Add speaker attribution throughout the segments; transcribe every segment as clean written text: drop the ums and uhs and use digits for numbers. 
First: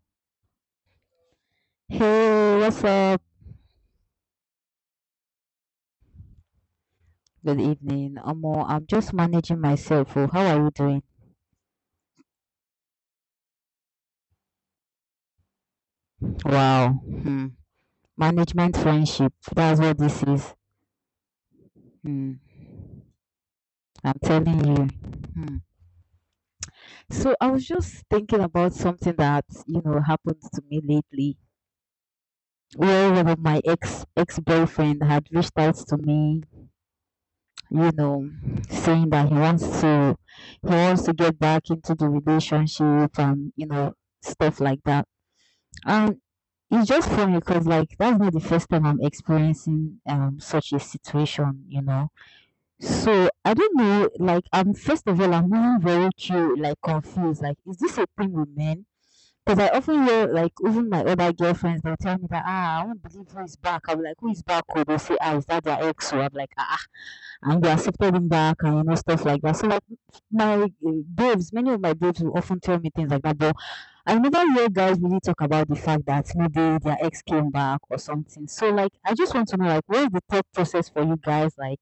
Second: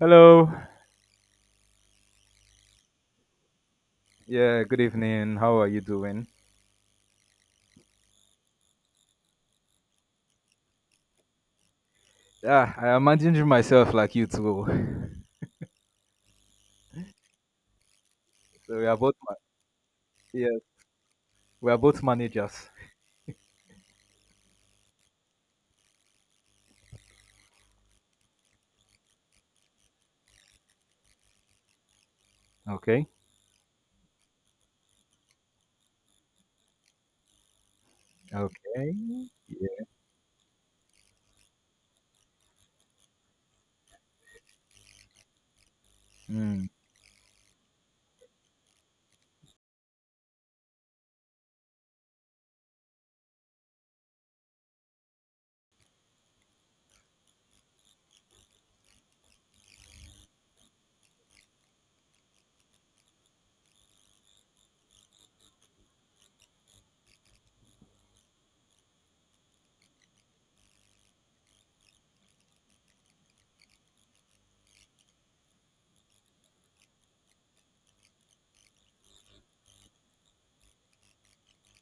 Speaker 1: Hello.
Speaker 2: Hey, what's up?
Speaker 1: Yeah, good evening. How are you doing?
Speaker 2: Good evening. Omo, I'm just managing myself. Oh, how are you doing?
Speaker 1: Yeah, I imagine myself like you too.
Speaker 2: Wow. Hmm. Management
Speaker 1: So we are both
Speaker 2: friendship. That's what this is.
Speaker 1: yes, we are both
Speaker 2: Hmm.
Speaker 1: managers.
Speaker 2: I'm telling you. Hmm. So I was just thinking about something that, you know, happened to me lately,
Speaker 1: Okay.
Speaker 2: where one of my ex boyfriend had reached out to me, you know,
Speaker 1: Okay.
Speaker 2: saying that he wants
Speaker 1: Yeah.
Speaker 2: to get back into the relationship and, you know, stuff like that. Um,
Speaker 1: Hmm.
Speaker 2: it's just funny because, like, that's not the first time I'm experiencing such a situation, you know. So I don't know, like, I'm first of all I'm really very confused. Like, is this a thing with men? Because I often hear, like, even my other girlfriends, they'll tell me that, ah, I won't believe who is back. I'll be like, who is back? Or they'll say, ah, is that their ex? Or I'm like, ah, ah, and they accepted him back and, you know, stuff like that. So, like, my babes, many of my babes will often tell me things like that. But I remember where guys really talk about the fact that maybe their ex came back or something. So, like, I just want to know, like, what is the thought process for you guys? Like,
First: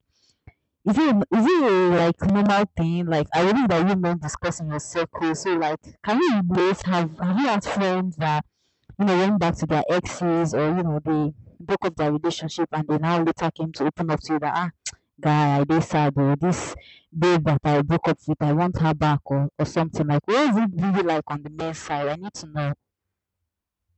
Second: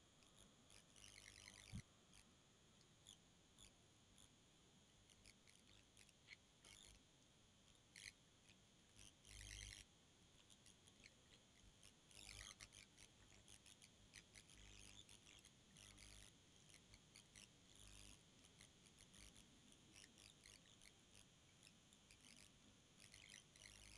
Speaker 2: is it a, like, normal thing? Like, I believe that you men discuss in your circle. So, like, can you both have you had friends that, you know, went back to their exes, or, you know, they broke up their relationship and they now later came to open up to you that, ah, guy, I dey sad, or this babe that I broke up with, I want her back, or something? Like, what is it really like on the men's side? I need to know.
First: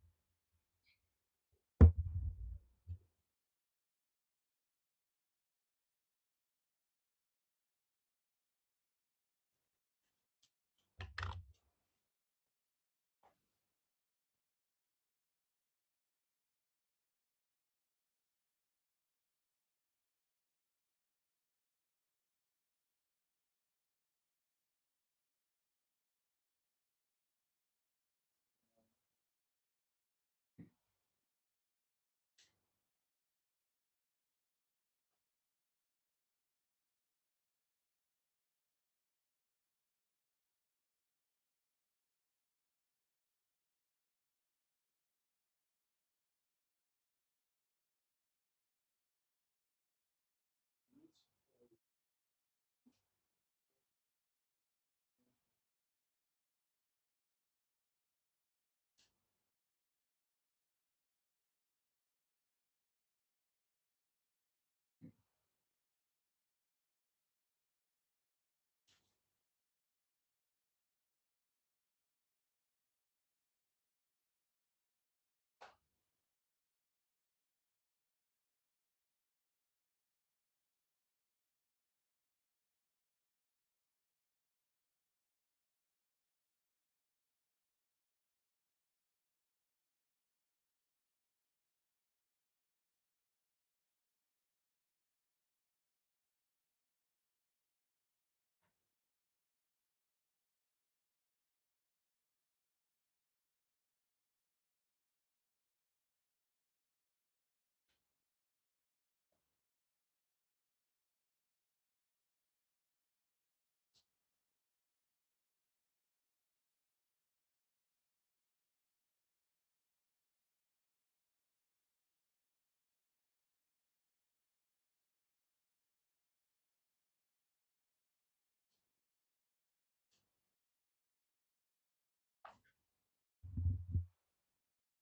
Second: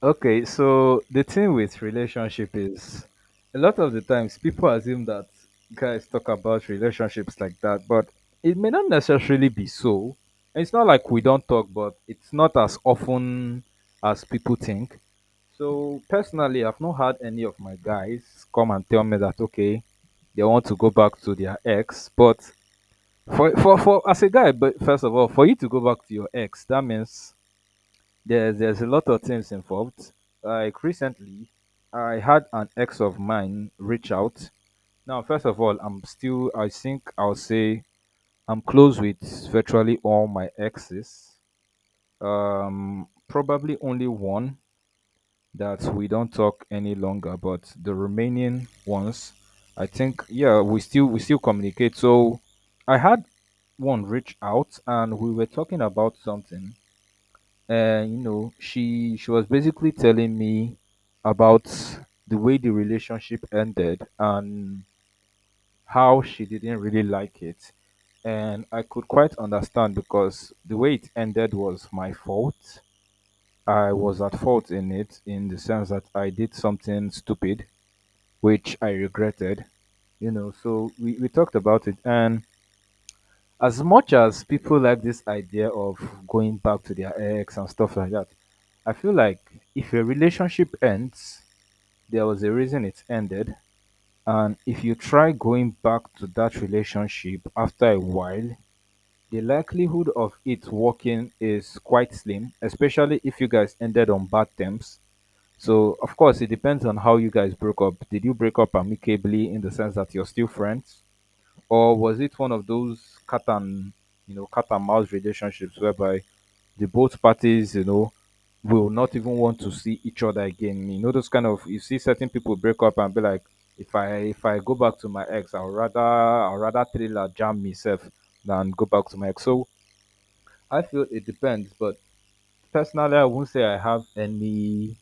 Speaker 1: Okay, so the thing with relationship is a lot of the times people assume that guys talk about relationships like that, but it may not necessarily be so. And it's not like we don't talk, but it's not as often as people think. So personally, I've not had any of my guys come and tell me that okay, they want to go back to their ex. But for as a guy, but first of all, for you to go back to your ex, that means there's a lot of things involved. Like recently, I had an ex of mine reach out. Now, first of all, I'm still. I think I'll say I'm close with virtually all my exes. Probably only one that we don't talk any longer, but the remaining ones, I think, yeah, we still communicate. So, I had one reach out, and we were talking about something, and you know she was basically telling me about the way the relationship ended and how she didn't really like it, and I could quite understand because the way it ended was my fault. I was at fault in it in the sense that I did something stupid which I regretted. You know, so we talked about it, and as much as people like this idea of going back to their ex and stuff like that, I feel like if a relationship ends, there was a reason it ended. And if you try going back to that relationship after a while, the likelihood of it working is quite slim, especially if you guys ended on bad terms. So, of course, it depends on how you guys broke up. Did you break up amicably in the sense that you're still friends? Or was it one of those cat and you know cat and mouse relationships whereby the both parties, you know, will not even want to see each other again. You know, those kind of you see certain people break up and be like, if I go back to my ex, I'll rather thriller jam myself than go back to my ex. So I feel it depends, but personally I won't say I have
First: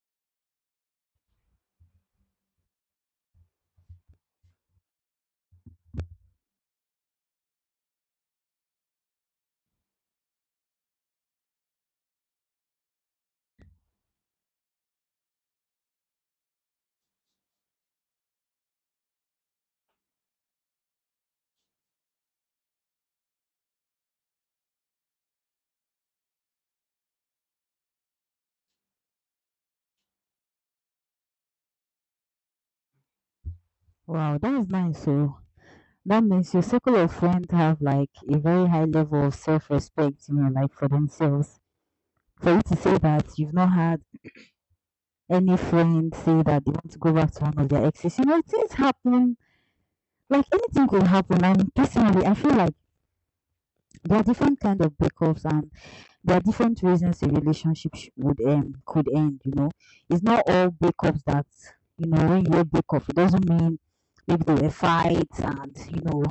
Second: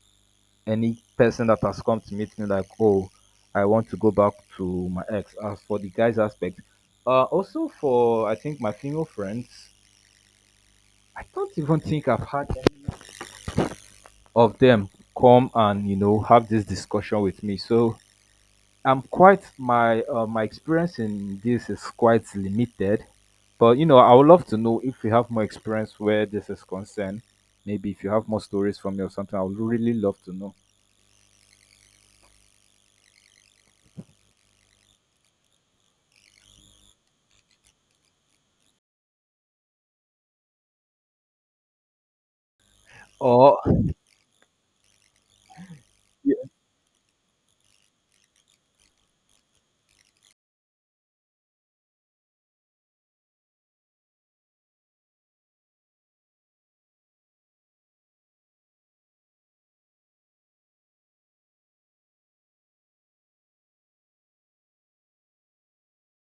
Speaker 1: any person that has come to meet me like, oh, I want to go back to my ex. As for the guys aspect, also for I think my female friends, I don't even think I've had any of them come and you know have this discussion with me. So I'm quite my my experience in this is quite limited, but you know I would love to know if you have more experience where this is concerned. Maybe if you have more stories from me or something, I would really love to know.
Speaker 2: Wow, that is nice. So that means your circle of friends have, like, a very high level of self-respect, you know, like, for themselves. For you to say that you've
Speaker 1: Or
Speaker 2: not had any friend
Speaker 1: yeah,
Speaker 2: say that they want to go back to one of their exes, you know, things happen. Like, anything could happen. And personally, I feel like there are different kind of breakups, and there are different reasons a relationship sh- would end could end, you know. It's not all breakups that, you know, when you hear breakup, it doesn't mean maybe there were fights and, you know,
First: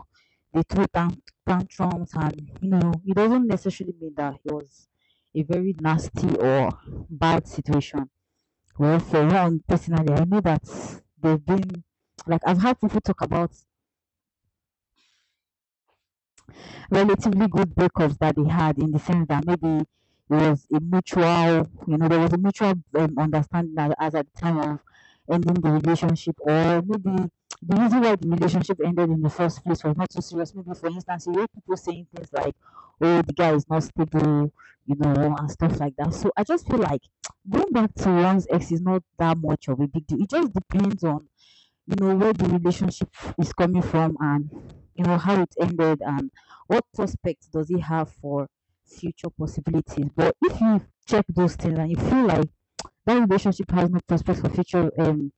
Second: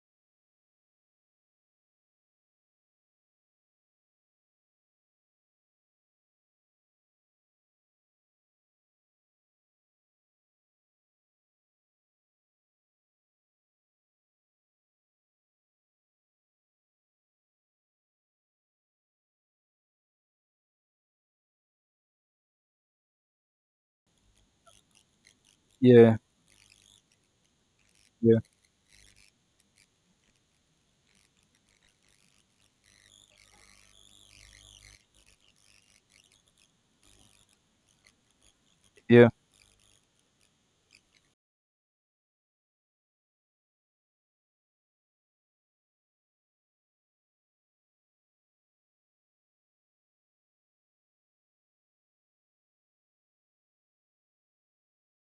Speaker 2: they threw tantrums, and, you know, it doesn't necessarily mean that it was a very nasty or bad situation. Well, for one, personally, I know that they've been, like, I've had people talk about relatively good breakups that they had, in the sense that maybe it was a mutual, you know, there was a mutual understanding as at the time of ending the
Speaker 1: yeah,
Speaker 2: relationship, or maybe the reason why the
Speaker 1: yeah.
Speaker 2: relationship ended in the first place was not so serious. Maybe, for instance, you hear people saying things like, oh, the guy is not stable, you know, and stuff like that. So I just feel like, going back to one's ex is not
Speaker 1: Yeah.
Speaker 2: that much of a big deal. It just depends on, you know, where the relationship is coming from, and, you know, how it ended, and what prospects does it have for future possibilities. But if you check those things and you feel like that relationship has no prospects for future,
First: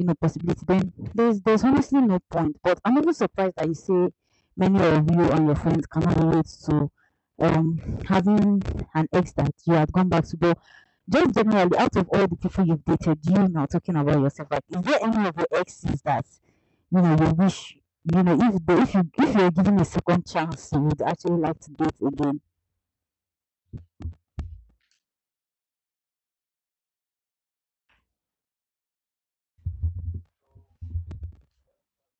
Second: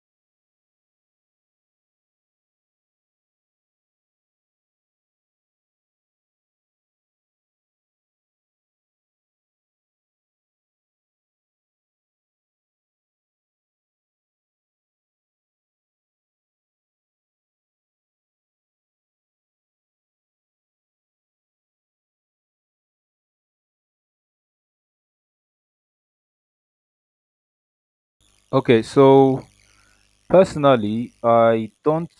Speaker 2: you know, possibility, then there's honestly no point. But I'm even surprised that you say many of you and your friends cannot relate to um having an ex that you had gone back to. But just generally, out of all the people you've dated, you now talking about yourself, like, is there any of your exes that, you know, you wish, you know, if you, if you're given a second chance, you would actually like to date again?
Speaker 1: Okay, so personally, I don't.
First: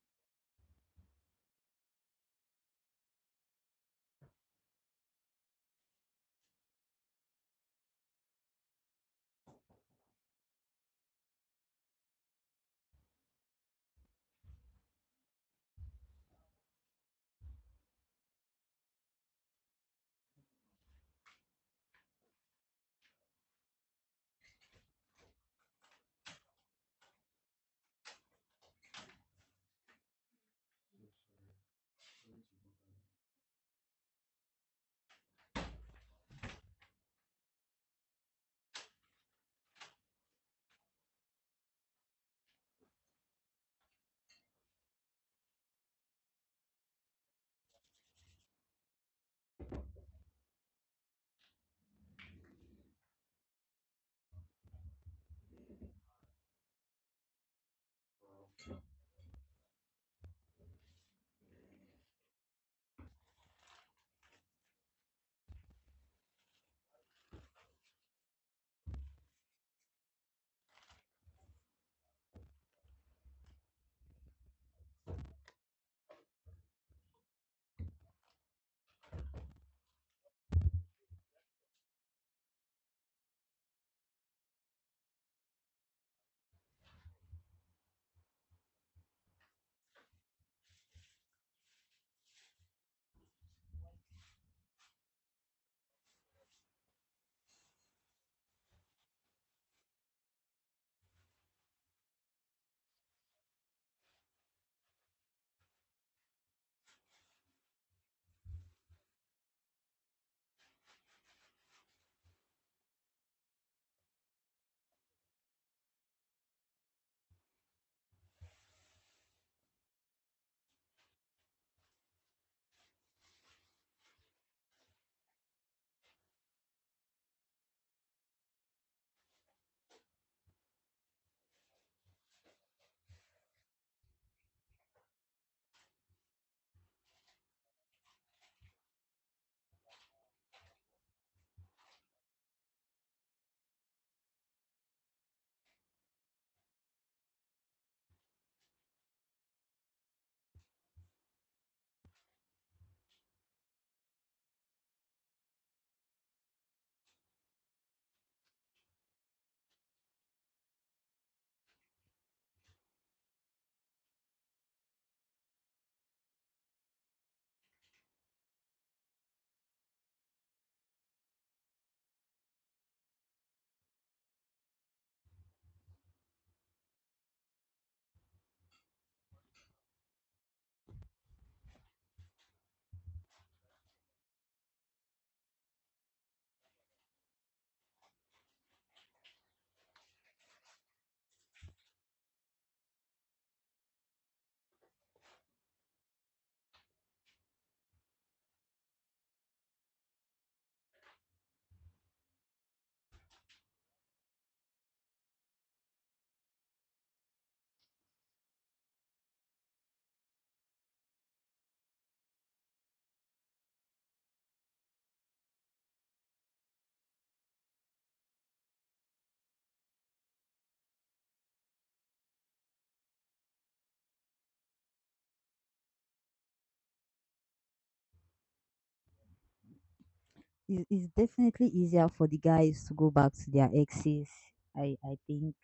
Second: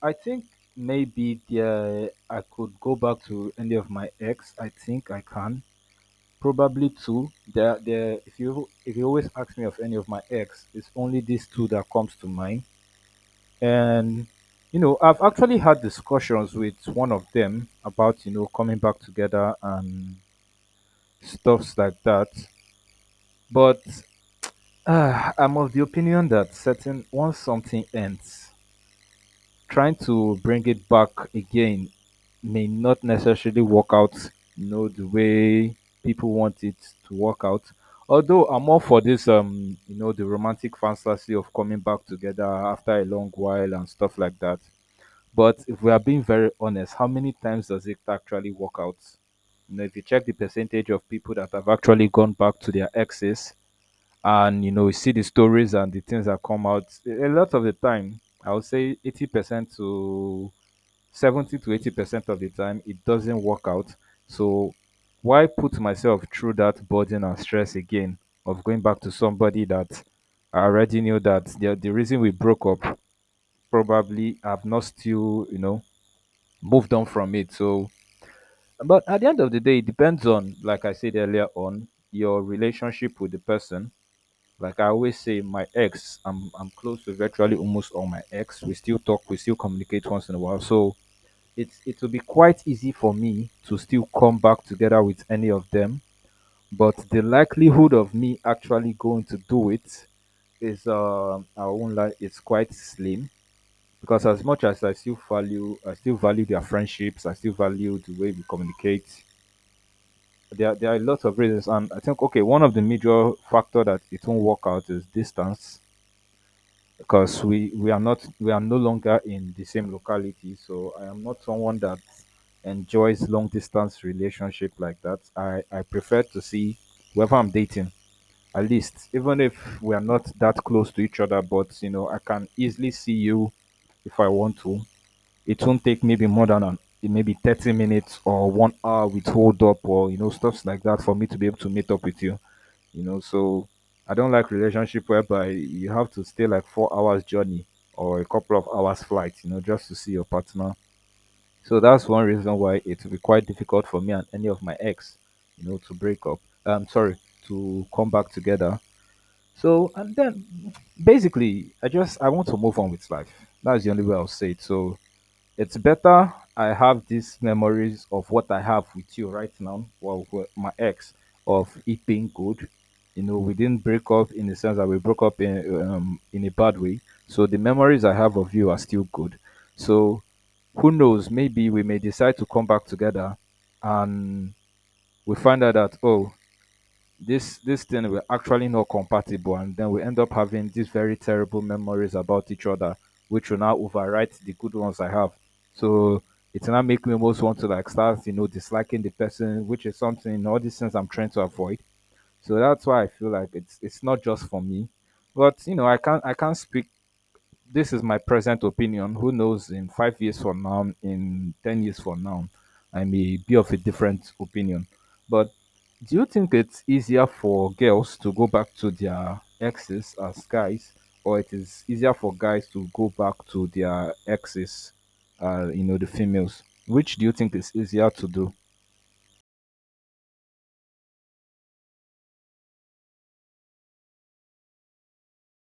Speaker 1: I think maybe there I could go back to any of my ex. I think I can probably two. There, there. If you always ask me of any of my ex, it's only these two that comes to mind. And you know, I've actually had discussions with one of them about you know coming back together and stuffs like that. But I'm of the opinion that certain once something ends, trying to bring it back again may not necessarily work out, you know, the way people want it to work out. Although I'm all for this, you know, the romantic fantasy of coming back together after a long while and stuff like that. But if we are being very honest, how many times does it actually work out? You know, if you check the percentage of people that have actually gone back to their exes, and you know you see the stories and the things that come out a lot of the time, I would say 80% to 70 to 80% of the time it doesn't work out. So why put myself through that burden and stress again of going back to somebody that I already knew that the reason we broke up, probably I've not still you know moved on from it. So but at the end of the day it depends on, like I said earlier on, your relationship with the person. Like I always say, my ex, I'm close to virtually almost all my ex. We still talk, we still communicate once in a while. So it's it will be quite easy for me to still come back together with any of them. But the likelihood of me actually going to do it is I won't lie, it's quite slim. Because as much as I still value their friendships, I still value the way we communicate. There are lots of reasons, and I think okay, one of the major factor that it won't work out is distance, because we are not we are no longer in the same locality. So I am not someone that enjoys long distance relationship like that. I prefer to see whoever I'm dating, at least, even if we are not that close to each other, but you know I can easily see you if I want to. It won't take maybe more than maybe 30 minutes or 1 hour with hold up or you know stuffs like that for me to be able to meet up with you. You know, so I don't like relationship whereby you have to stay like 4 hours journey or a couple of hours flight. You know, just to see your partner. So that's one reason why it will be quite difficult for me and any of my ex, you know, to break up. I'm sorry, to come back together. So and then basically, I just I want to move on with life. That's the only way I'll say it. So it's better I have these memories of what I have with you right now, well, with my ex, of it being good. You know, we didn't break up in the sense that we broke up in a bad way. So the memories I have of you are still good. So who knows? Maybe we may decide to come back together, and we find out that oh, this thing we're actually not compatible, and then we end up having these very terrible memories about each other, which will now overwrite the good ones I have. So it now make me almost want to like start you know disliking the person, which is something, all these things I'm trying to avoid. So that's why I feel like it's not just for me, but you know I can't speak. This is my present opinion. Who knows in 5 years from now, in 10 years from now, I may be of a different opinion. But do you think it's easier for girls to go back to their exes as guys, or it is easier for guys to go back to their exes, you know, the females? Which do you think is easier to do?
Speaker 2: It's definitely easier for the guys to go back to their exes. I think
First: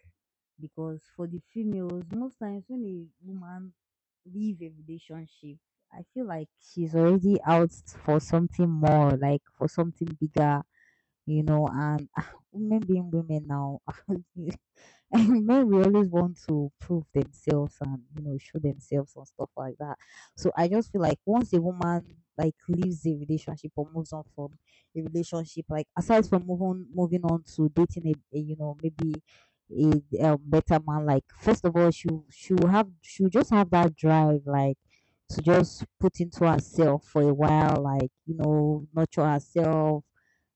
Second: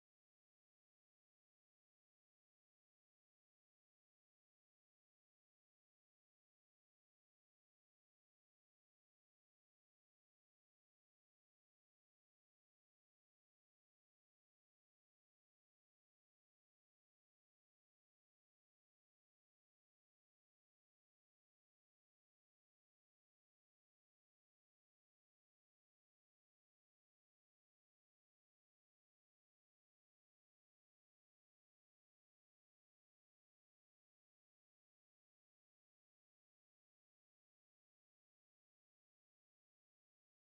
Speaker 2: because for the females, most times when a woman leave a relationship, I feel like she's already out for something more, like, for something bigger, you know. And women being women now, and men, we always want to prove themselves and, you know, show themselves and stuff like that. So I just feel like, once a woman, like, leaves a relationship or moves on from a relationship, like, aside from moving on to dating a, you know, maybe a better man. Like, first of all, she will just have that drive, like, to just put into herself for a while, like, you know, nurture herself,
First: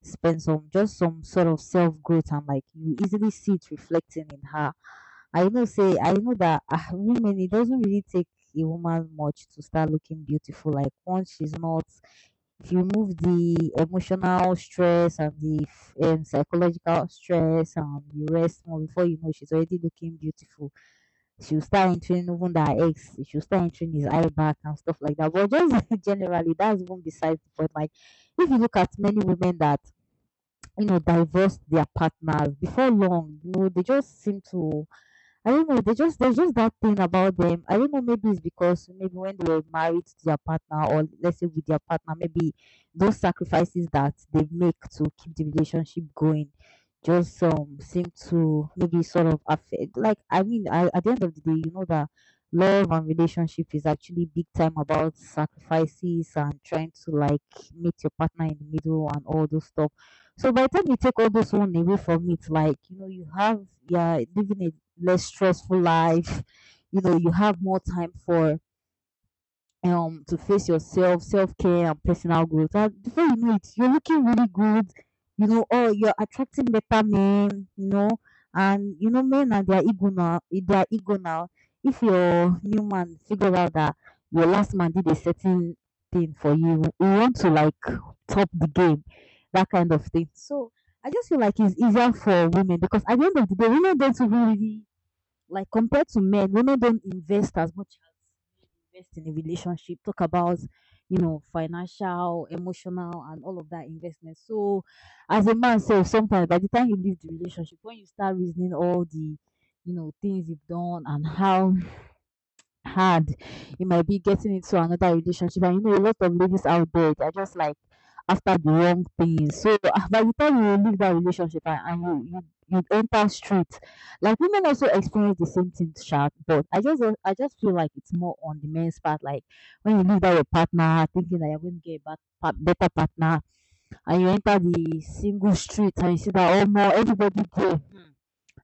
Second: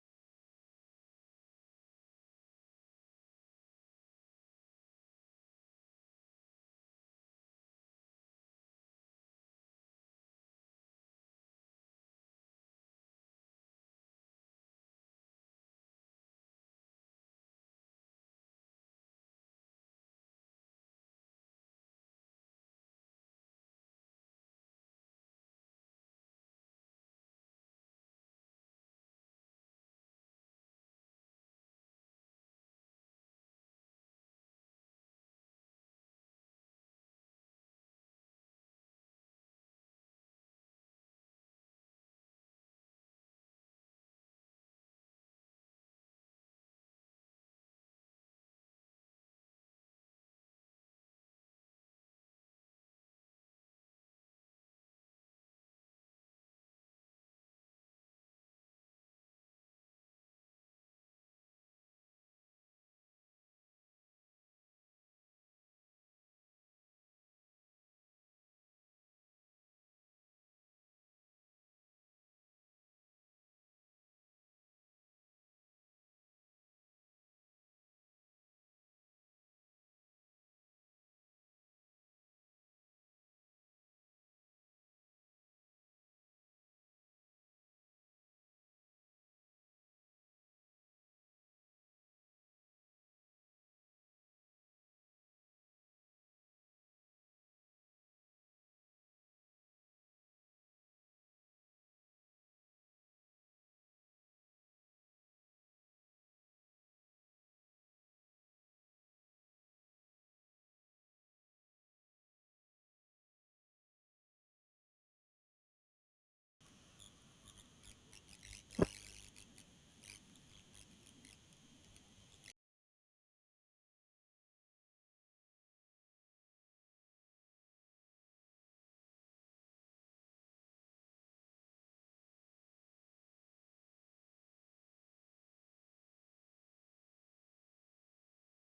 Speaker 2: spend some, just some sort of self growth, and, like, you easily see it reflecting in her. I know say, I know that, women, it doesn't really take a woman much to start looking beautiful. Like, once she's not, it remove the emotional stress and the psychological stress, and you rest more, before you know, she's already looking beautiful. She'll start entering, even that ex, she'll start entering his eye back and stuff like that. But just, generally, that's even besides the point. Like, if you look at many women that, you know, divorced their partners before long, you know, they just seem to, I don't know. They just, there's just that thing about them. I don't know. Maybe it's because, maybe when they were married to their partner, or let's say with their partner, maybe those sacrifices that they make to keep the relationship going just seem to maybe sort of affect. Like, I mean, at the end of the day, you know that love and relationship is actually big time about sacrifices and trying to, like, meet your partner in the middle and all those stuff. So by the time you take all those one away from it, like, you know, you have, yeah, living a less stressful life. You know, you have more time for to face yourself, self care, and personal growth. And before you know it, you're looking really good. You know, oh, you're attracting better men. You know, and, you know, men and their ego now. Their ego now. If your new man figure out that your last man did a certain thing for you, you want to, like, top the game, that kind of thing. So I just feel like it's easier for women because at the end of the day, women don't really, like, compared to men, women don't invest as much as men invest in a relationship. Talk about, you know, financial, emotional, and all of that investment. So, as a man, so sometimes by the time you leave the relationship, when you start reasoning all the, you know, things you've done and how hard. You might be getting into another relationship. And, you know, a lot of ladies out there, they're just, like, after the wrong things. So ah, by the time you leave that relationship and, you you enter street, like, women also experience the same thing, sharp. But I just I just feel like it's more on the men's part. Like, when you leave that your partner, thinking that you're going to get a better partner, and you enter the single street and you see that, oh, more everybody go.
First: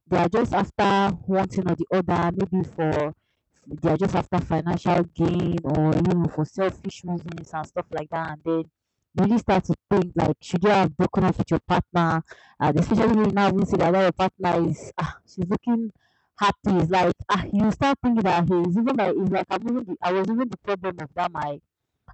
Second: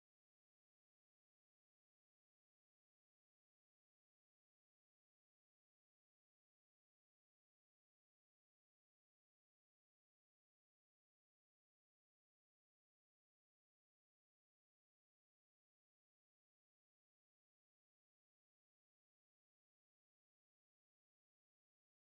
Speaker 2: They are just after one thing or the other, maybe for, they are just after financial gain or, you know, for selfish reasons and stuff like that. And then you really start to think, like, should you have broken up with your partner? And especially when you now even see that your partner is, ah, she's looking happy, it's like, ah, you start thinking that he's even like, it's like, I was even the problem of that my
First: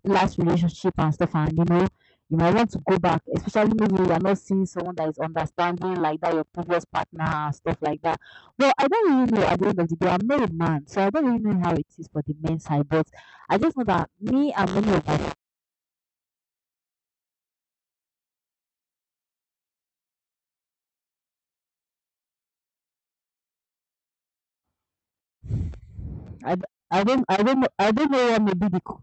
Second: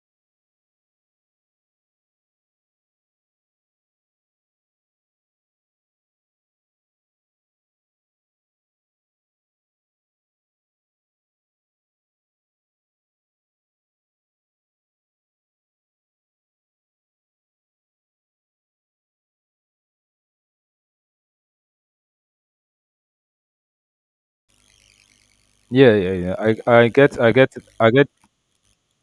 Speaker 2: last relationship and stuff. And, you know, you might want to go back, especially maybe you are not seeing someone that is understanding like that your previous partner, and stuff like that. Well, I don't really know. At the end of the day, I'm not a man, so I don't really know how it is for the men's side. But I just know that me and many of us,
Speaker 1: Yeah, yeah, yeah.
Speaker 2: I, d- i don't know I
Speaker 1: I get.
Speaker 2: don't know what may be the co-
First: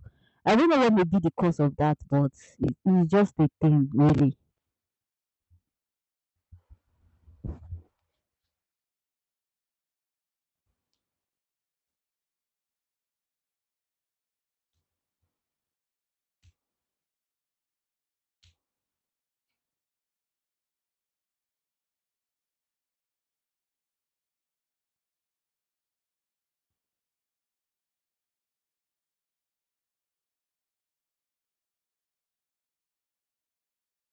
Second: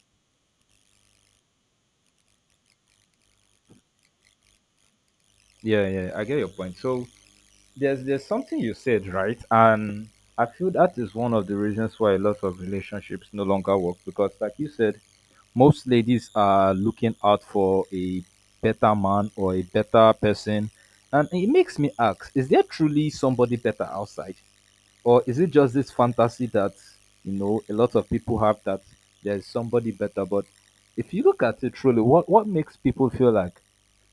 Speaker 2: I don't know what may be the cause of that, but it, it's just a thing really.
Speaker 1: Yeah, yeah. I get your point. So there's something you said right, and I feel that is one of the reasons why a lot of relationships no longer work, because like you said, most ladies are looking out for a better man or a better person, and it makes me ask, is there truly somebody better outside, or is it just this fantasy that, you know, a lot of people have that there's somebody better? But if you look at it truly, what makes people feel like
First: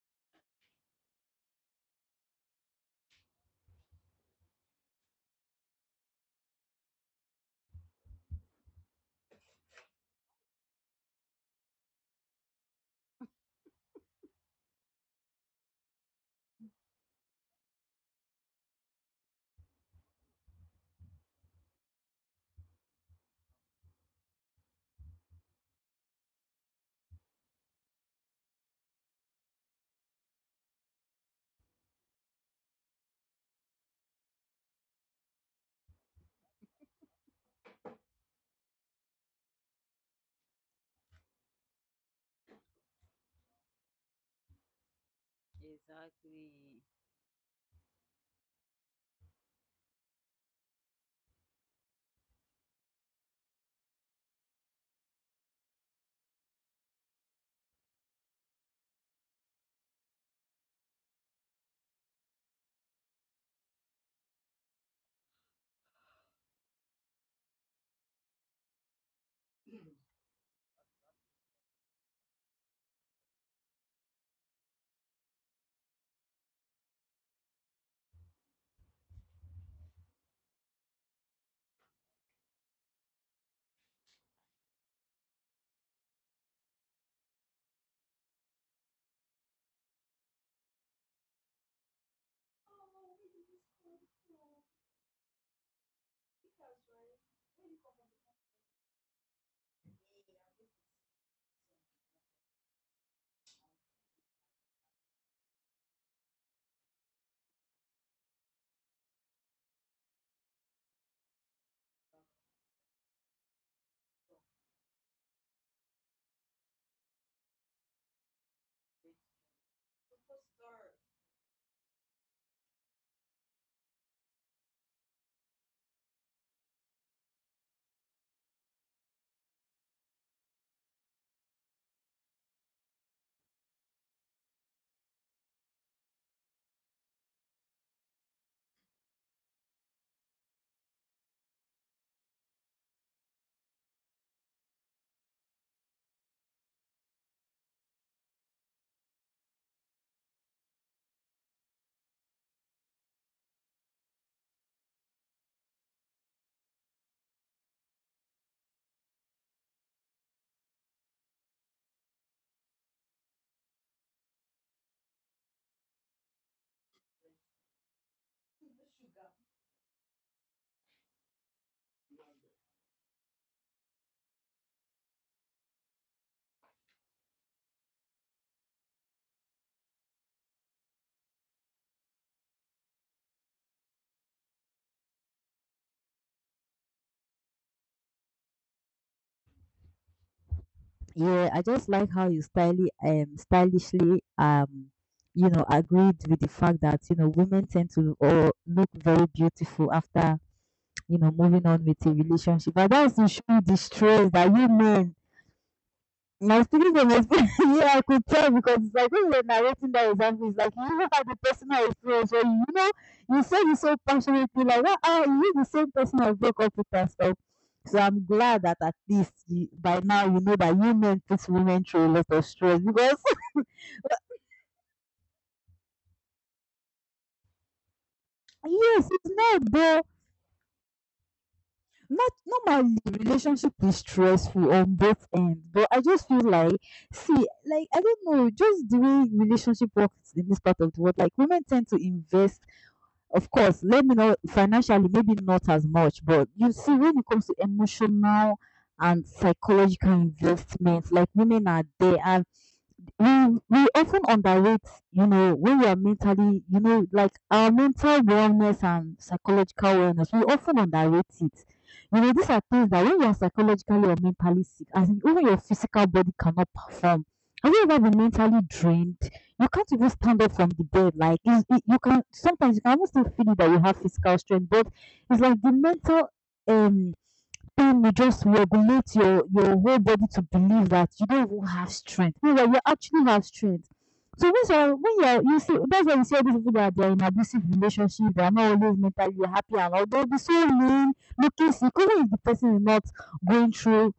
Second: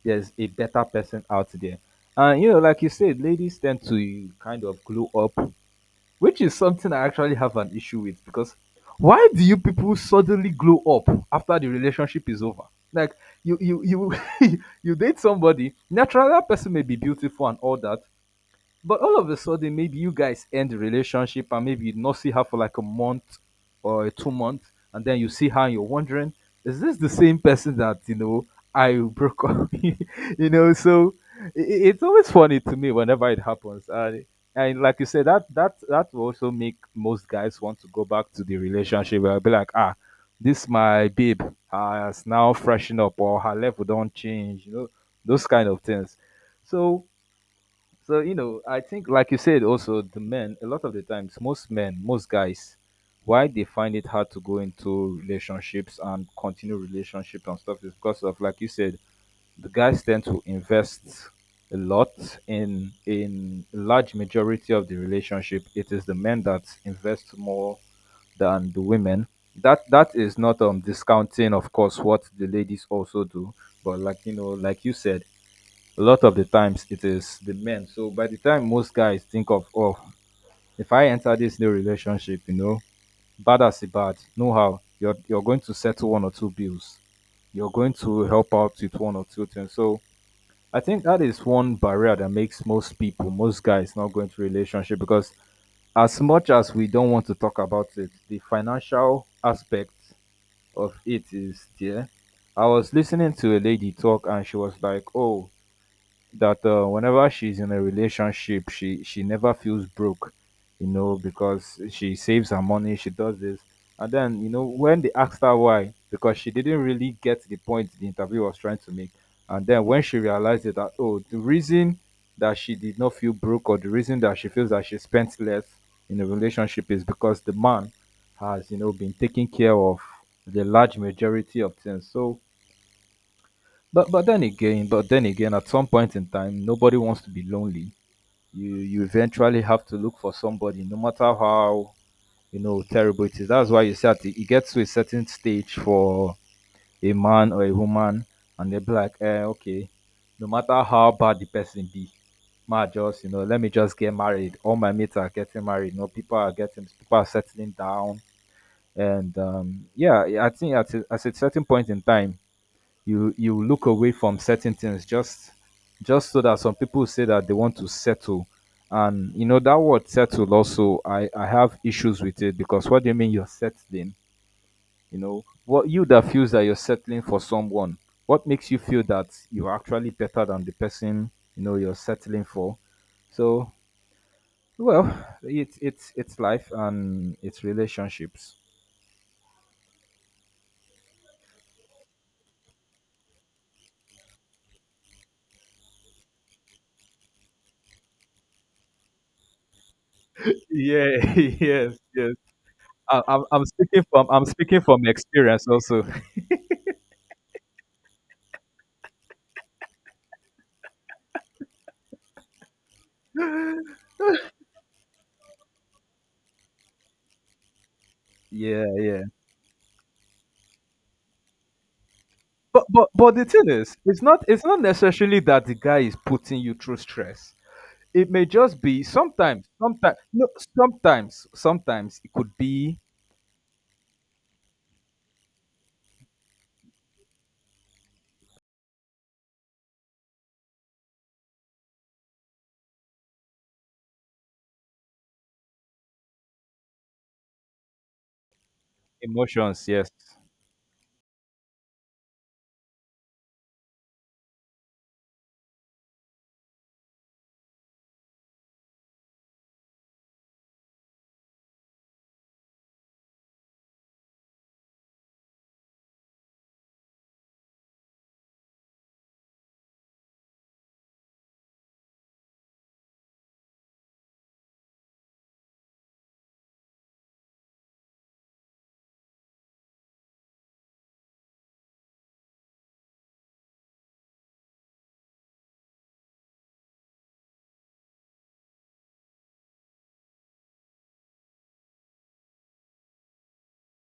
Speaker 1: there's a better person out there? And, you know, like you said, ladies tend to kind of glow up, which is something I actually have an issue with because why do you people suddenly glow up after the relationship is over? Like, you, you, you date somebody, naturally, that person may be beautiful and all that, but all of a sudden, maybe you guys end the relationship and maybe you not see her for like a month or 2 months, and then you see her and you're wondering, is this the same person that you know I broke up? You know, so it's always funny to me whenever it happens. And like you said, that that will also make most guys want to go back to the relationship. Where I'll be like, ah, this my babe has now freshened up or her level don't change. You know, those kind of things. So so you know, I think, like you said, also the men. A lot of the times, most men, most guys, why they find it hard to go into relationships and continue relationships and stuff is because of, like you said, the guys tend to invest a lot in large majority of the relationship. It is the men that invest more than the women. That is not discounting, of course, what the ladies also do. But like you know, like you said a lot of the times it is the men. So by the time most guys think of, oh, if I enter this new relationship, you know, bad as it bad, know how you're going to settle one or two bills. You're going to help out with one or two things. So I think that is one barrier that makes most people, most guys not go into relationship because as much as we don't want to talk about it, the financial aspect of it is there. I was listening to a lady talk and she was like, oh, that whenever she's in a relationship, she never feels broke, you know, because she saves her money, she does this, and then you know when they asked her why, because she didn't really get the point the interview was trying to make, and then when she realized it that oh the reason that she did not feel broke or the reason that she feels that she spent less in a relationship is because the man has you know been taking care of the large majority of things. So But then again, at some point in time, nobody wants to be lonely. You eventually have to look for somebody, no matter how you know terrible it is. That's why you say that it gets to a certain stage for a man or a woman, and they'll be like, eh, okay, no matter how bad the person be, ma just you know, let me just get married. All my mates are getting married. You know, people are getting people are settling down, and yeah, I think at at a certain point in time you look away from certain things just so that some people say that they want to settle. And you know that word settle also I have issues with it. Because what do you mean you're settling? You know what you that feels that you're settling for someone. What makes you feel that you're actually better than the person you know you're settling for? So well, it's it's life and it's relationships.
Speaker 2: Yeah, I just like how you stylishly, you know, agreed with the fact that, you know, women tend to, look very beautiful after, you know,
Speaker 1: Yeah,
Speaker 2: moving on
Speaker 1: yes,
Speaker 2: with a
Speaker 1: yes.
Speaker 2: relationship. But that's
Speaker 1: I,
Speaker 2: to
Speaker 1: I'm,
Speaker 2: show
Speaker 1: I'm
Speaker 2: the
Speaker 1: speaking from
Speaker 2: stress
Speaker 1: i'm
Speaker 2: that you
Speaker 1: speaking from
Speaker 2: men,
Speaker 1: experience also.
Speaker 2: my students. Yeah, I could tell because it's like when you were narrating that example, it's like you even had the personal experience where you said it so passionately, like wow, ah, you the same person I broke up with and stuff. So I'm glad that
Speaker 1: Yeah,
Speaker 2: at
Speaker 1: yeah.
Speaker 2: least you, by now you know that you men put women through a lot of stress
Speaker 1: But but
Speaker 2: because
Speaker 1: but the thing is, it's not necessarily that the guy is putting you through stress. It may just be
Speaker 2: yes, it's
Speaker 1: sometimes,
Speaker 2: not there.
Speaker 1: sometimes no sometimes, sometimes
Speaker 2: Not
Speaker 1: it could
Speaker 2: normally
Speaker 1: be
Speaker 2: relationship is stressful on both ends, but I just feel like see, like I don't know, just the way relationship works in this part of the world, like women tend to invest. Of course, let me know financially, maybe not as much, but you see, when it comes to emotional and
Speaker 1: emotions, yes.
Speaker 2: psychological investments, like women are there, and we often underrate, you know, when we are mentally, you know, like our mental wellness and psychological wellness, we often underrate it. You know, these are things that when you are psychologically or mentally sick, as in even your physical body cannot perform. Have you ever been mentally drained? You can't even stand up from the bed. Like it's, it, you can sometimes you can almost still feel that you have physical strength, but it's like the mental um time you just regulate your whole body to believe that you don't even have strength. Meanwhile, you actually have strength. So when you're when you see that's why you see all these people that they're in abusive relationships, they're not always mentally happy and all they'll be so mean, looking sick, even if the person is not going through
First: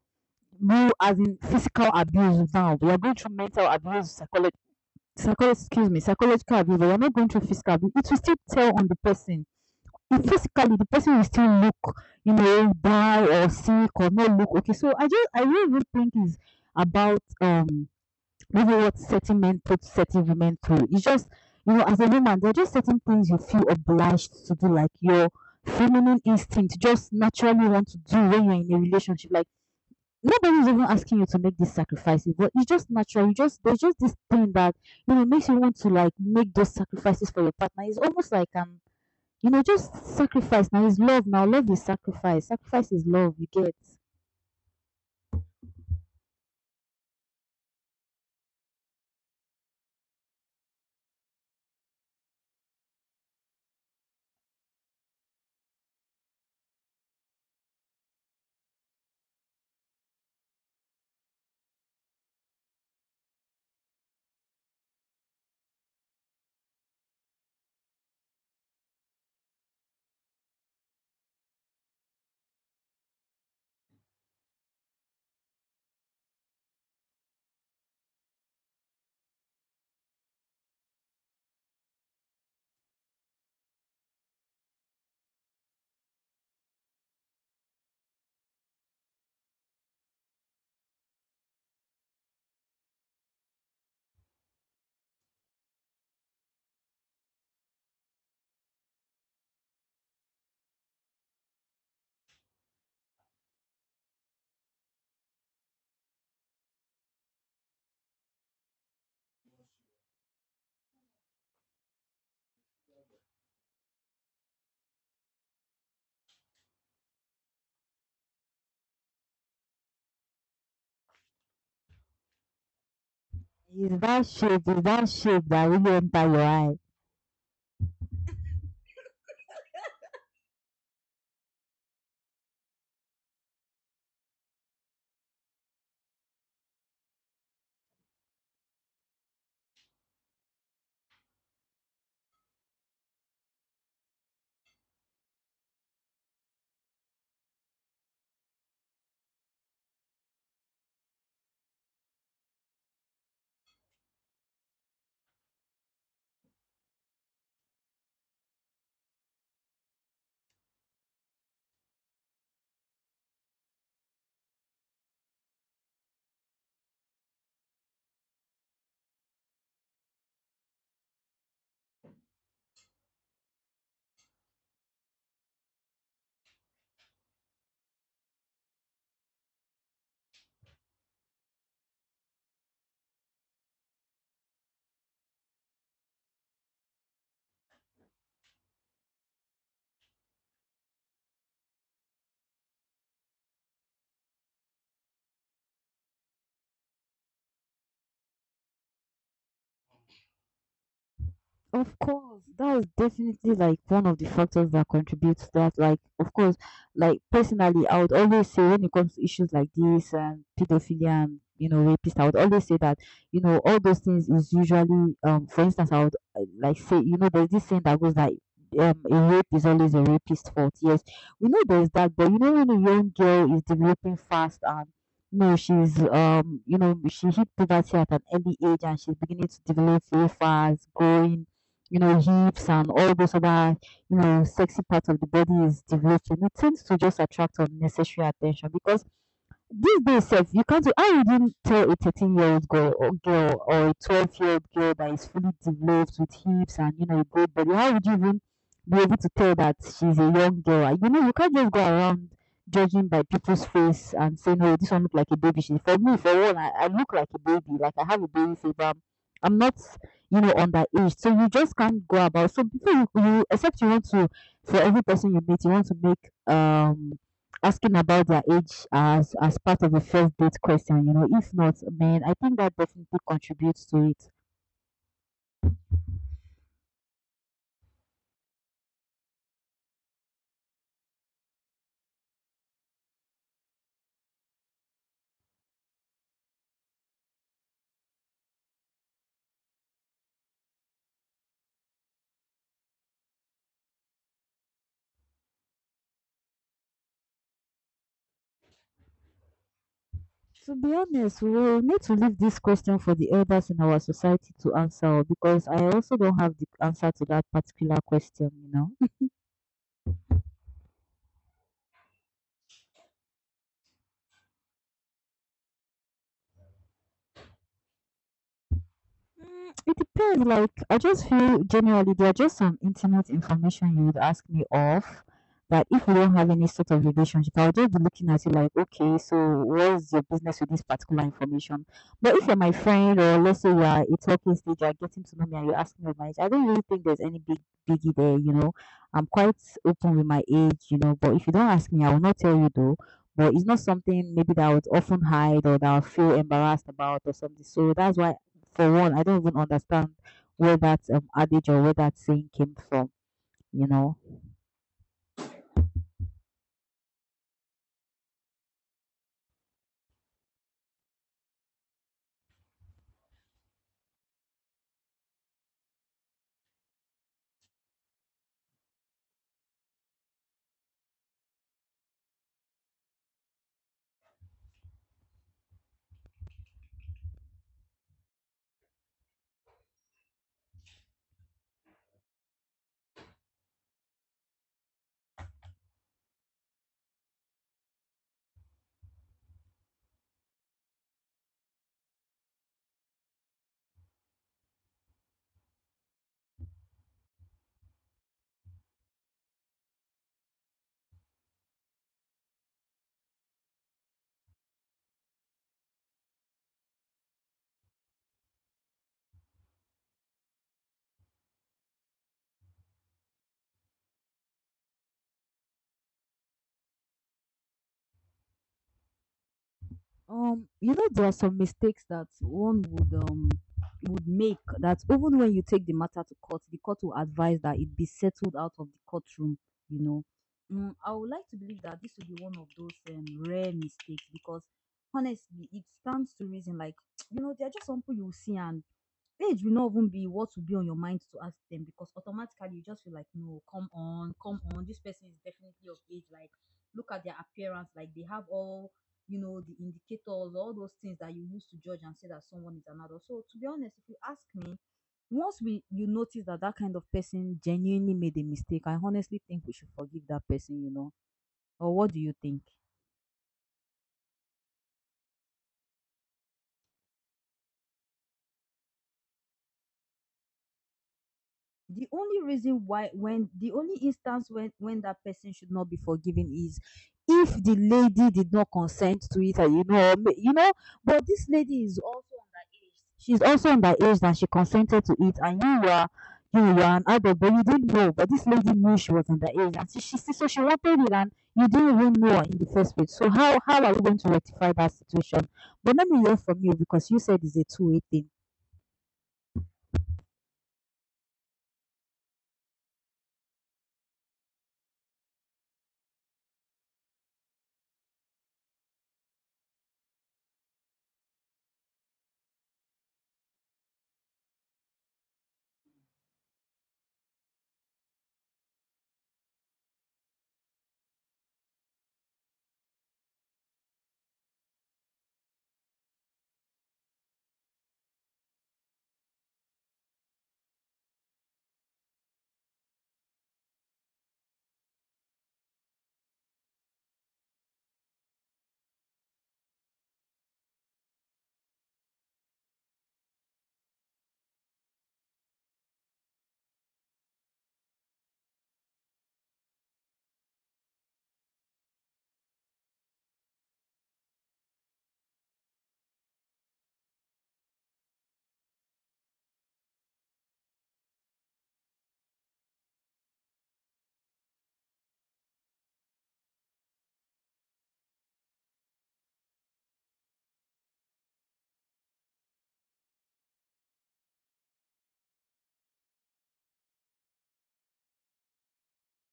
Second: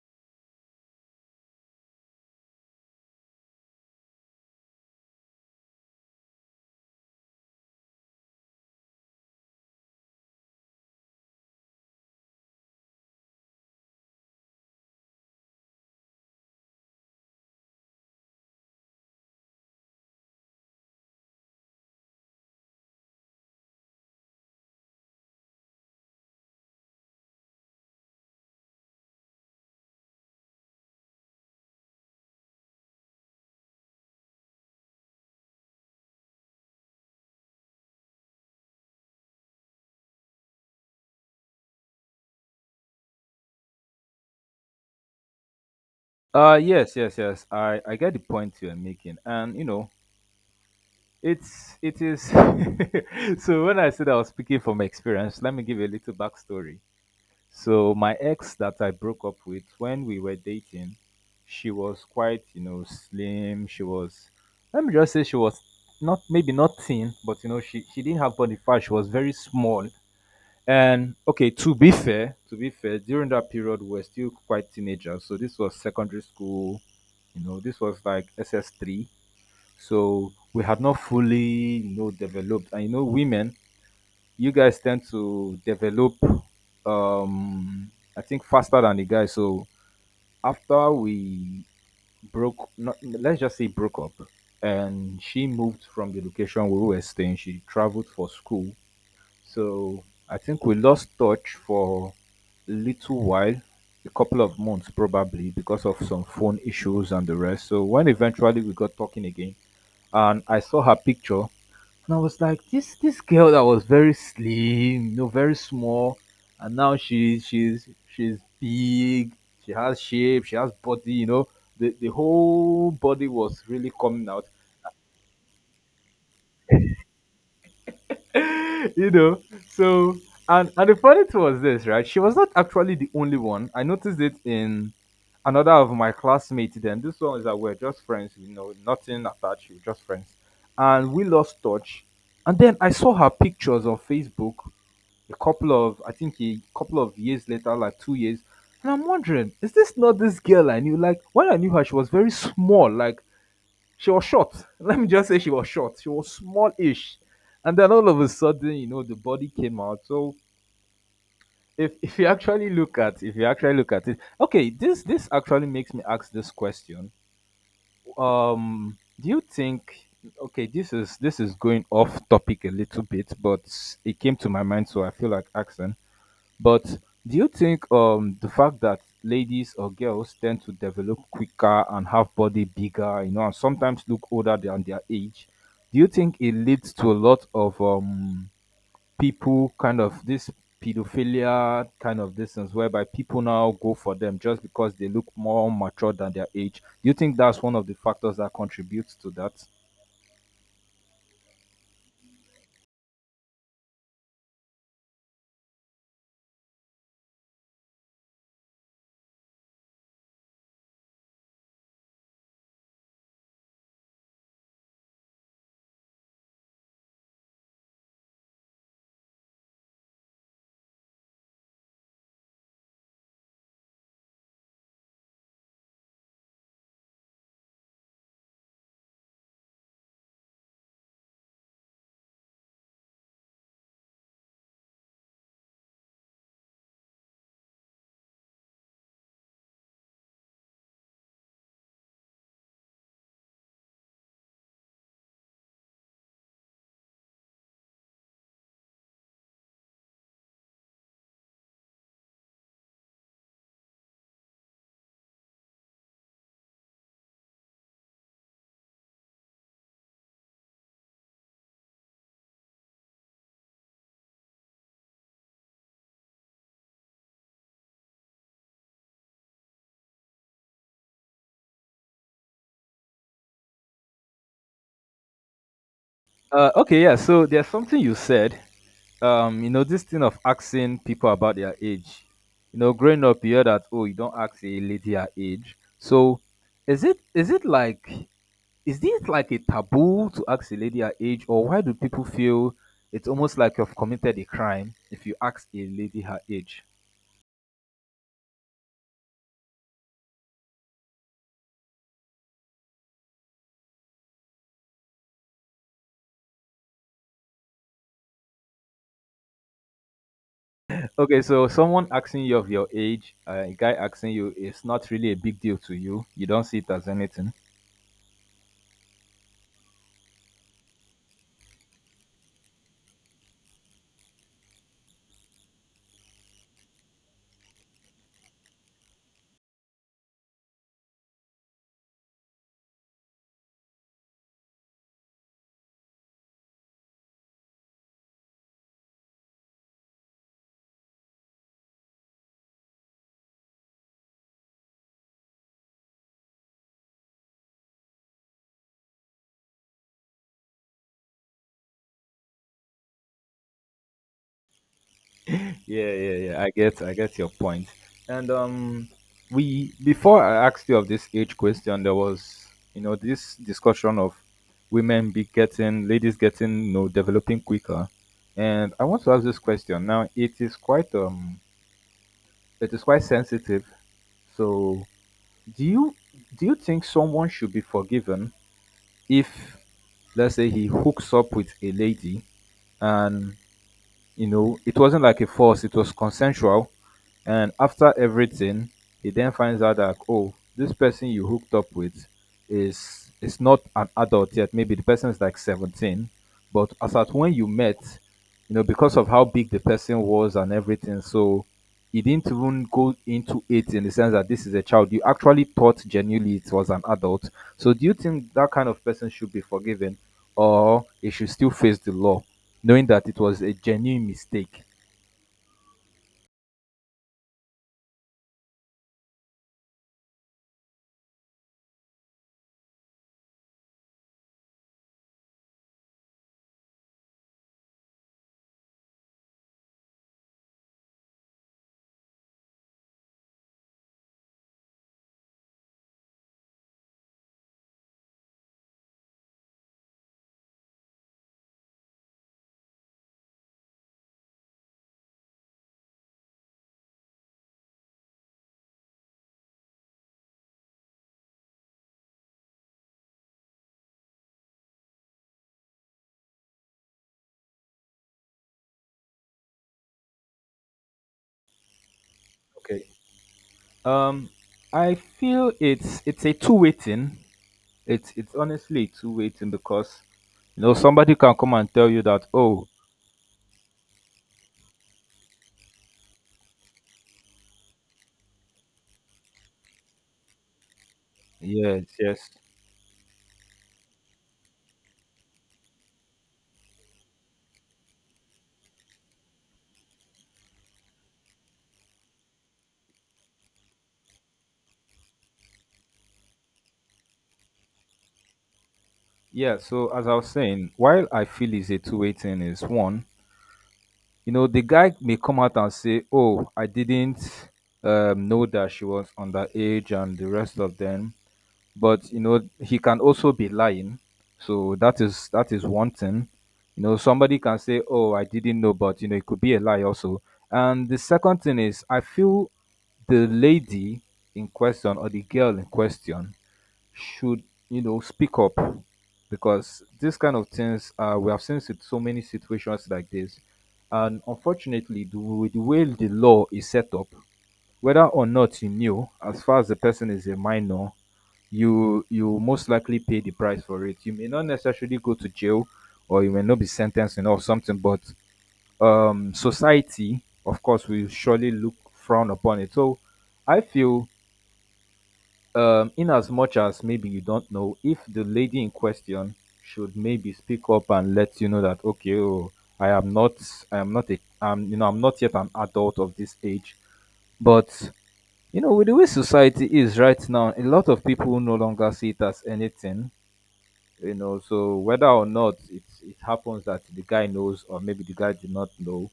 Speaker 2: real as in physical abuse now. We are going through mental abuse, psychological abuse, but we are not going through physical abuse. It will still tell on the person if physically the person will still look, you know, down or sick or not look okay. So I just I really don't think it's about maybe what certain men put certain women through. It's just you know, as a woman, there are just certain things you feel obliged to do, like your feminine instinct just naturally want to do when you're in a relationship. Like nobody's even asking you to make these sacrifices, but it's just natural. You just there's just this thing that you know makes you want to like make those sacrifices for your partner. It's almost like an you know, just sacrifice. Now is love. Now love is sacrifice. Sacrifice is love. You get.
Speaker 1: Yes, yes, yes. I get the point you're making. And you know, it's it is, so when I said I was speaking from experience, let me give you a little backstory. So my ex that I broke up with when we were dating, she was quite, you know, slim. She was, let me just say she was not maybe not thin, but you know, she didn't have body fat. She was very small. And okay, to be fair, during that period we were still quite teenagers. So this was secondary school, you know, this was like SS3. So we had not fully, you know, developed. And you know, women you guys tend to develop um I think faster than the guy. So after we broke, not, let's just say broke up, and she moved from the location where we were staying, she traveled for school. So I think we lost touch for a little while, a couple of months, probably because of some phone issues and the rest. So when eventually we got talking again and I saw her picture, and I was like, this girl that was very slim, you know, very small, and now she's she's big. She has shape. She has body. You know, the whole body was really
Speaker 2: It's that
Speaker 1: coming out.
Speaker 2: shape. It's that shape that will enter your eye.
Speaker 1: You know, so and the funny thing was this, right? She was not actually the only one. I noticed it in another of my classmates. Then this one is that we're just friends. You know, nothing attached. We're just friends, and we lost touch. And then I saw her pictures on Facebook a couple of I think a couple of years later, like 2 years, and I'm wondering, is this not this girl I knew? Like when I knew her, she was very small. Like she was short. Let me just say she was short. She was small-ish, and then all of a sudden, you know, the body came out. So if you actually look at if you actually look at it, okay, this actually makes me ask this question. Do you think? Okay, this is going off topic a little bit, but it came to my mind, so I feel like asking. But do you think the fact that ladies or girls tend to develop quicker and have body bigger, you know, and sometimes look older than their age, do you think it leads to a lot of people kind of this pedophilia kind of distance whereby people now go for them just because they look more mature than their age? Do you think that's one of the factors that contributes to that?
Speaker 2: Of course, that was definitely like one of the factors that contribute to that. Like, of course, like personally, I would always say when it comes to issues like this and pedophilia and you know rapist, I would always say that you know all those things is usually for instance I would like say you know there's this saying that goes like a rape is always a rapist's fault. Yes, we know there's that, but you know when a young girl is developing fast and no, she's you know, she hit puberty at an early age and she's beginning to develop very fast, growing you know, hips and all those other, you know, sexy parts of the body is developing, it tends to just attract unnecessary attention because these days sef, you can't how would you tell a 13-year-old girl or a 12-year-old girl that is fully developed with hips and you know a good body, how would you even be able to tell that she's a young girl? And, you know, you can't just go around judging by people's face and saying, "Oh, this one look like a baby." She, for me, for one, I look like a baby. Like I have a baby fever. I'm not, you know, underage. So you just can't go about. So before you, you except you want to, for every person you meet, you want to make um asking about their age as part of a first date question, you know, if not, man, I think that definitely contributes to it.
Speaker 1: Okay, yeah. So there's something you said. You know, this thing of asking people about their age. You know, growing up, you hear that oh, you don't ask a lady her age. So, is it like is this like a taboo to ask a lady her age, or why do people feel it's almost like you've committed a crime if you ask a lady her age?
Speaker 2: To be honest, we will need to leave this question for the elders in our society to answer because I also don't have the answer to that particular question, you know.
Speaker 1: Okay, so someone asking you of your age, a guy asking you, it's not really a big deal to you. You don't see it as anything.
Speaker 2: It depends. Like, I just feel generally there are just some intimate information you would ask me of that if we don't have any sort of relationship, I'll just be looking at you like, okay, so what's your business with this particular information? But if you're my friend, or let's say we are a talking stage, you're getting to know me, and you ask me of my age, I don't really think there's any big biggie there. You know, I'm quite open with my age. You know, but if you don't ask me, I will not tell you though. But it's not something maybe that I would often hide or that I would feel embarrassed about or something. So that's why for one, I don't even understand where that adage or where that saying came from, you know.
Speaker 1: Yeah, yeah, yeah. I get your point. And we before I asked you of this age question, there was you know this discussion of women be getting, ladies getting, you know, developing quicker. And I want to ask this question now. It is quite sensitive. So, do you do you think someone should be forgiven if, let's say, he hooks up with a lady, and you know, it wasn't like a force, it was consensual. And after everything, he then finds out that oh, this person you hooked up with is not an adult yet. Maybe the person is like 17, but as at when you met, you know, because of how big the person was and everything. So he didn't even go into it in the sense that this is a child. You actually thought genuinely it was an adult. So do you think that kind of person should be forgiven or it should still face the law, knowing that it was a genuine mistake?
Speaker 2: You know, there are some mistakes that one would make that even when you take the matter to court, the court will advise that it be settled out of the courtroom. You know, mm, I would like to believe that this will be one of those rare mistakes because honestly, it stands to reason. Like you know, there are just some people you will see and age will not even be what will be on your mind to ask them because automatically you just feel like no come on this person is definitely of age like look at their appearance like they have all you know the indicators all those things that you use to judge and say that someone is an adult. So to be honest if you ask me once we you notice that that kind of person genuinely made a mistake I honestly think we should forgive that person, you know, or what do you think?
Speaker 1: Okay. Um, I feel it's a two-way thing. It's honestly a two-way thing because you know somebody can come and
Speaker 2: The
Speaker 1: tell you
Speaker 2: only
Speaker 1: that
Speaker 2: reason
Speaker 1: oh
Speaker 2: why when the only instance when that person should not be forgiven is if the lady did not consent to it and you know ma- you know but this lady is
Speaker 1: yes,
Speaker 2: also
Speaker 1: yes.
Speaker 2: she's also underage that she consented to it and you were an adult but you didn't know but this lady knew she was underage and she so she wanted it and you didn't even know in the first place so how are we going to rectify that situation but let me hear from you because you said it's a two-way thing.
Speaker 1: Yeah, so as I was saying, while I feel it's a two-way thing is one, you know, the guy may come out and say, "Oh, I didn't know that she was underage," and the rest of them. But you know he can also be lying. So that is one thing. You know somebody can say oh I didn't know but you know it could be a lie also. And the second thing is I feel the lady in question or the girl in question should, you know, speak up. Because this kind of things, we have seen so many situations like this, and unfortunately the, the way the law is set up, whether or not you knew as far as the person is a minor, you most likely pay the price for it. You may not necessarily go to jail or you may not be sentenced and or something, but society, of course, will surely look frown upon it. So I feel in as much as maybe you don't know, if the lady in question should maybe speak up and let you know that okay, oh, I am not I am not a you know I'm not yet an adult of this age. But you know, with the way society is right now, a lot of people no longer see it as anything. You know so whether or not it happens that the guy knows or maybe the guy did not know,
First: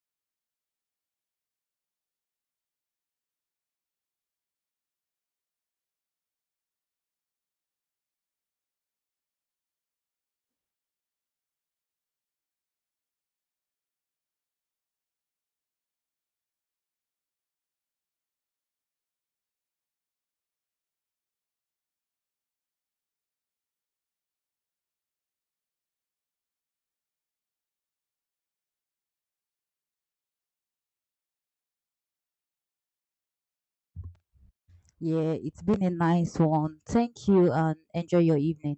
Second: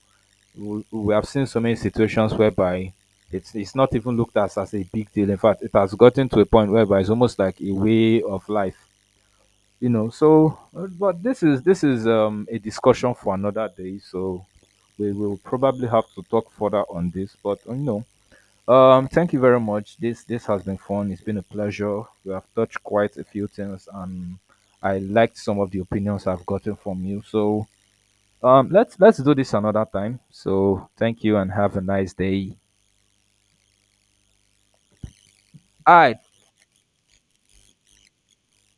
Speaker 1: we have seen so many situations whereby it's not even looked at as a big deal. In fact, it has gotten to a point whereby it's almost like a way of life, you know. So but this is a discussion for another day. So we will probably have to talk further on this, but you know, thank you very much. This has been fun. It's been a pleasure. We have touched quite a few things, and I liked some of the opinions I've gotten from you. So, let's do this another time. So, thank you and have a nice day.
Speaker 2: Yeah, it's been a
Speaker 1: I
Speaker 2: nice one. Thank you and enjoy your evening.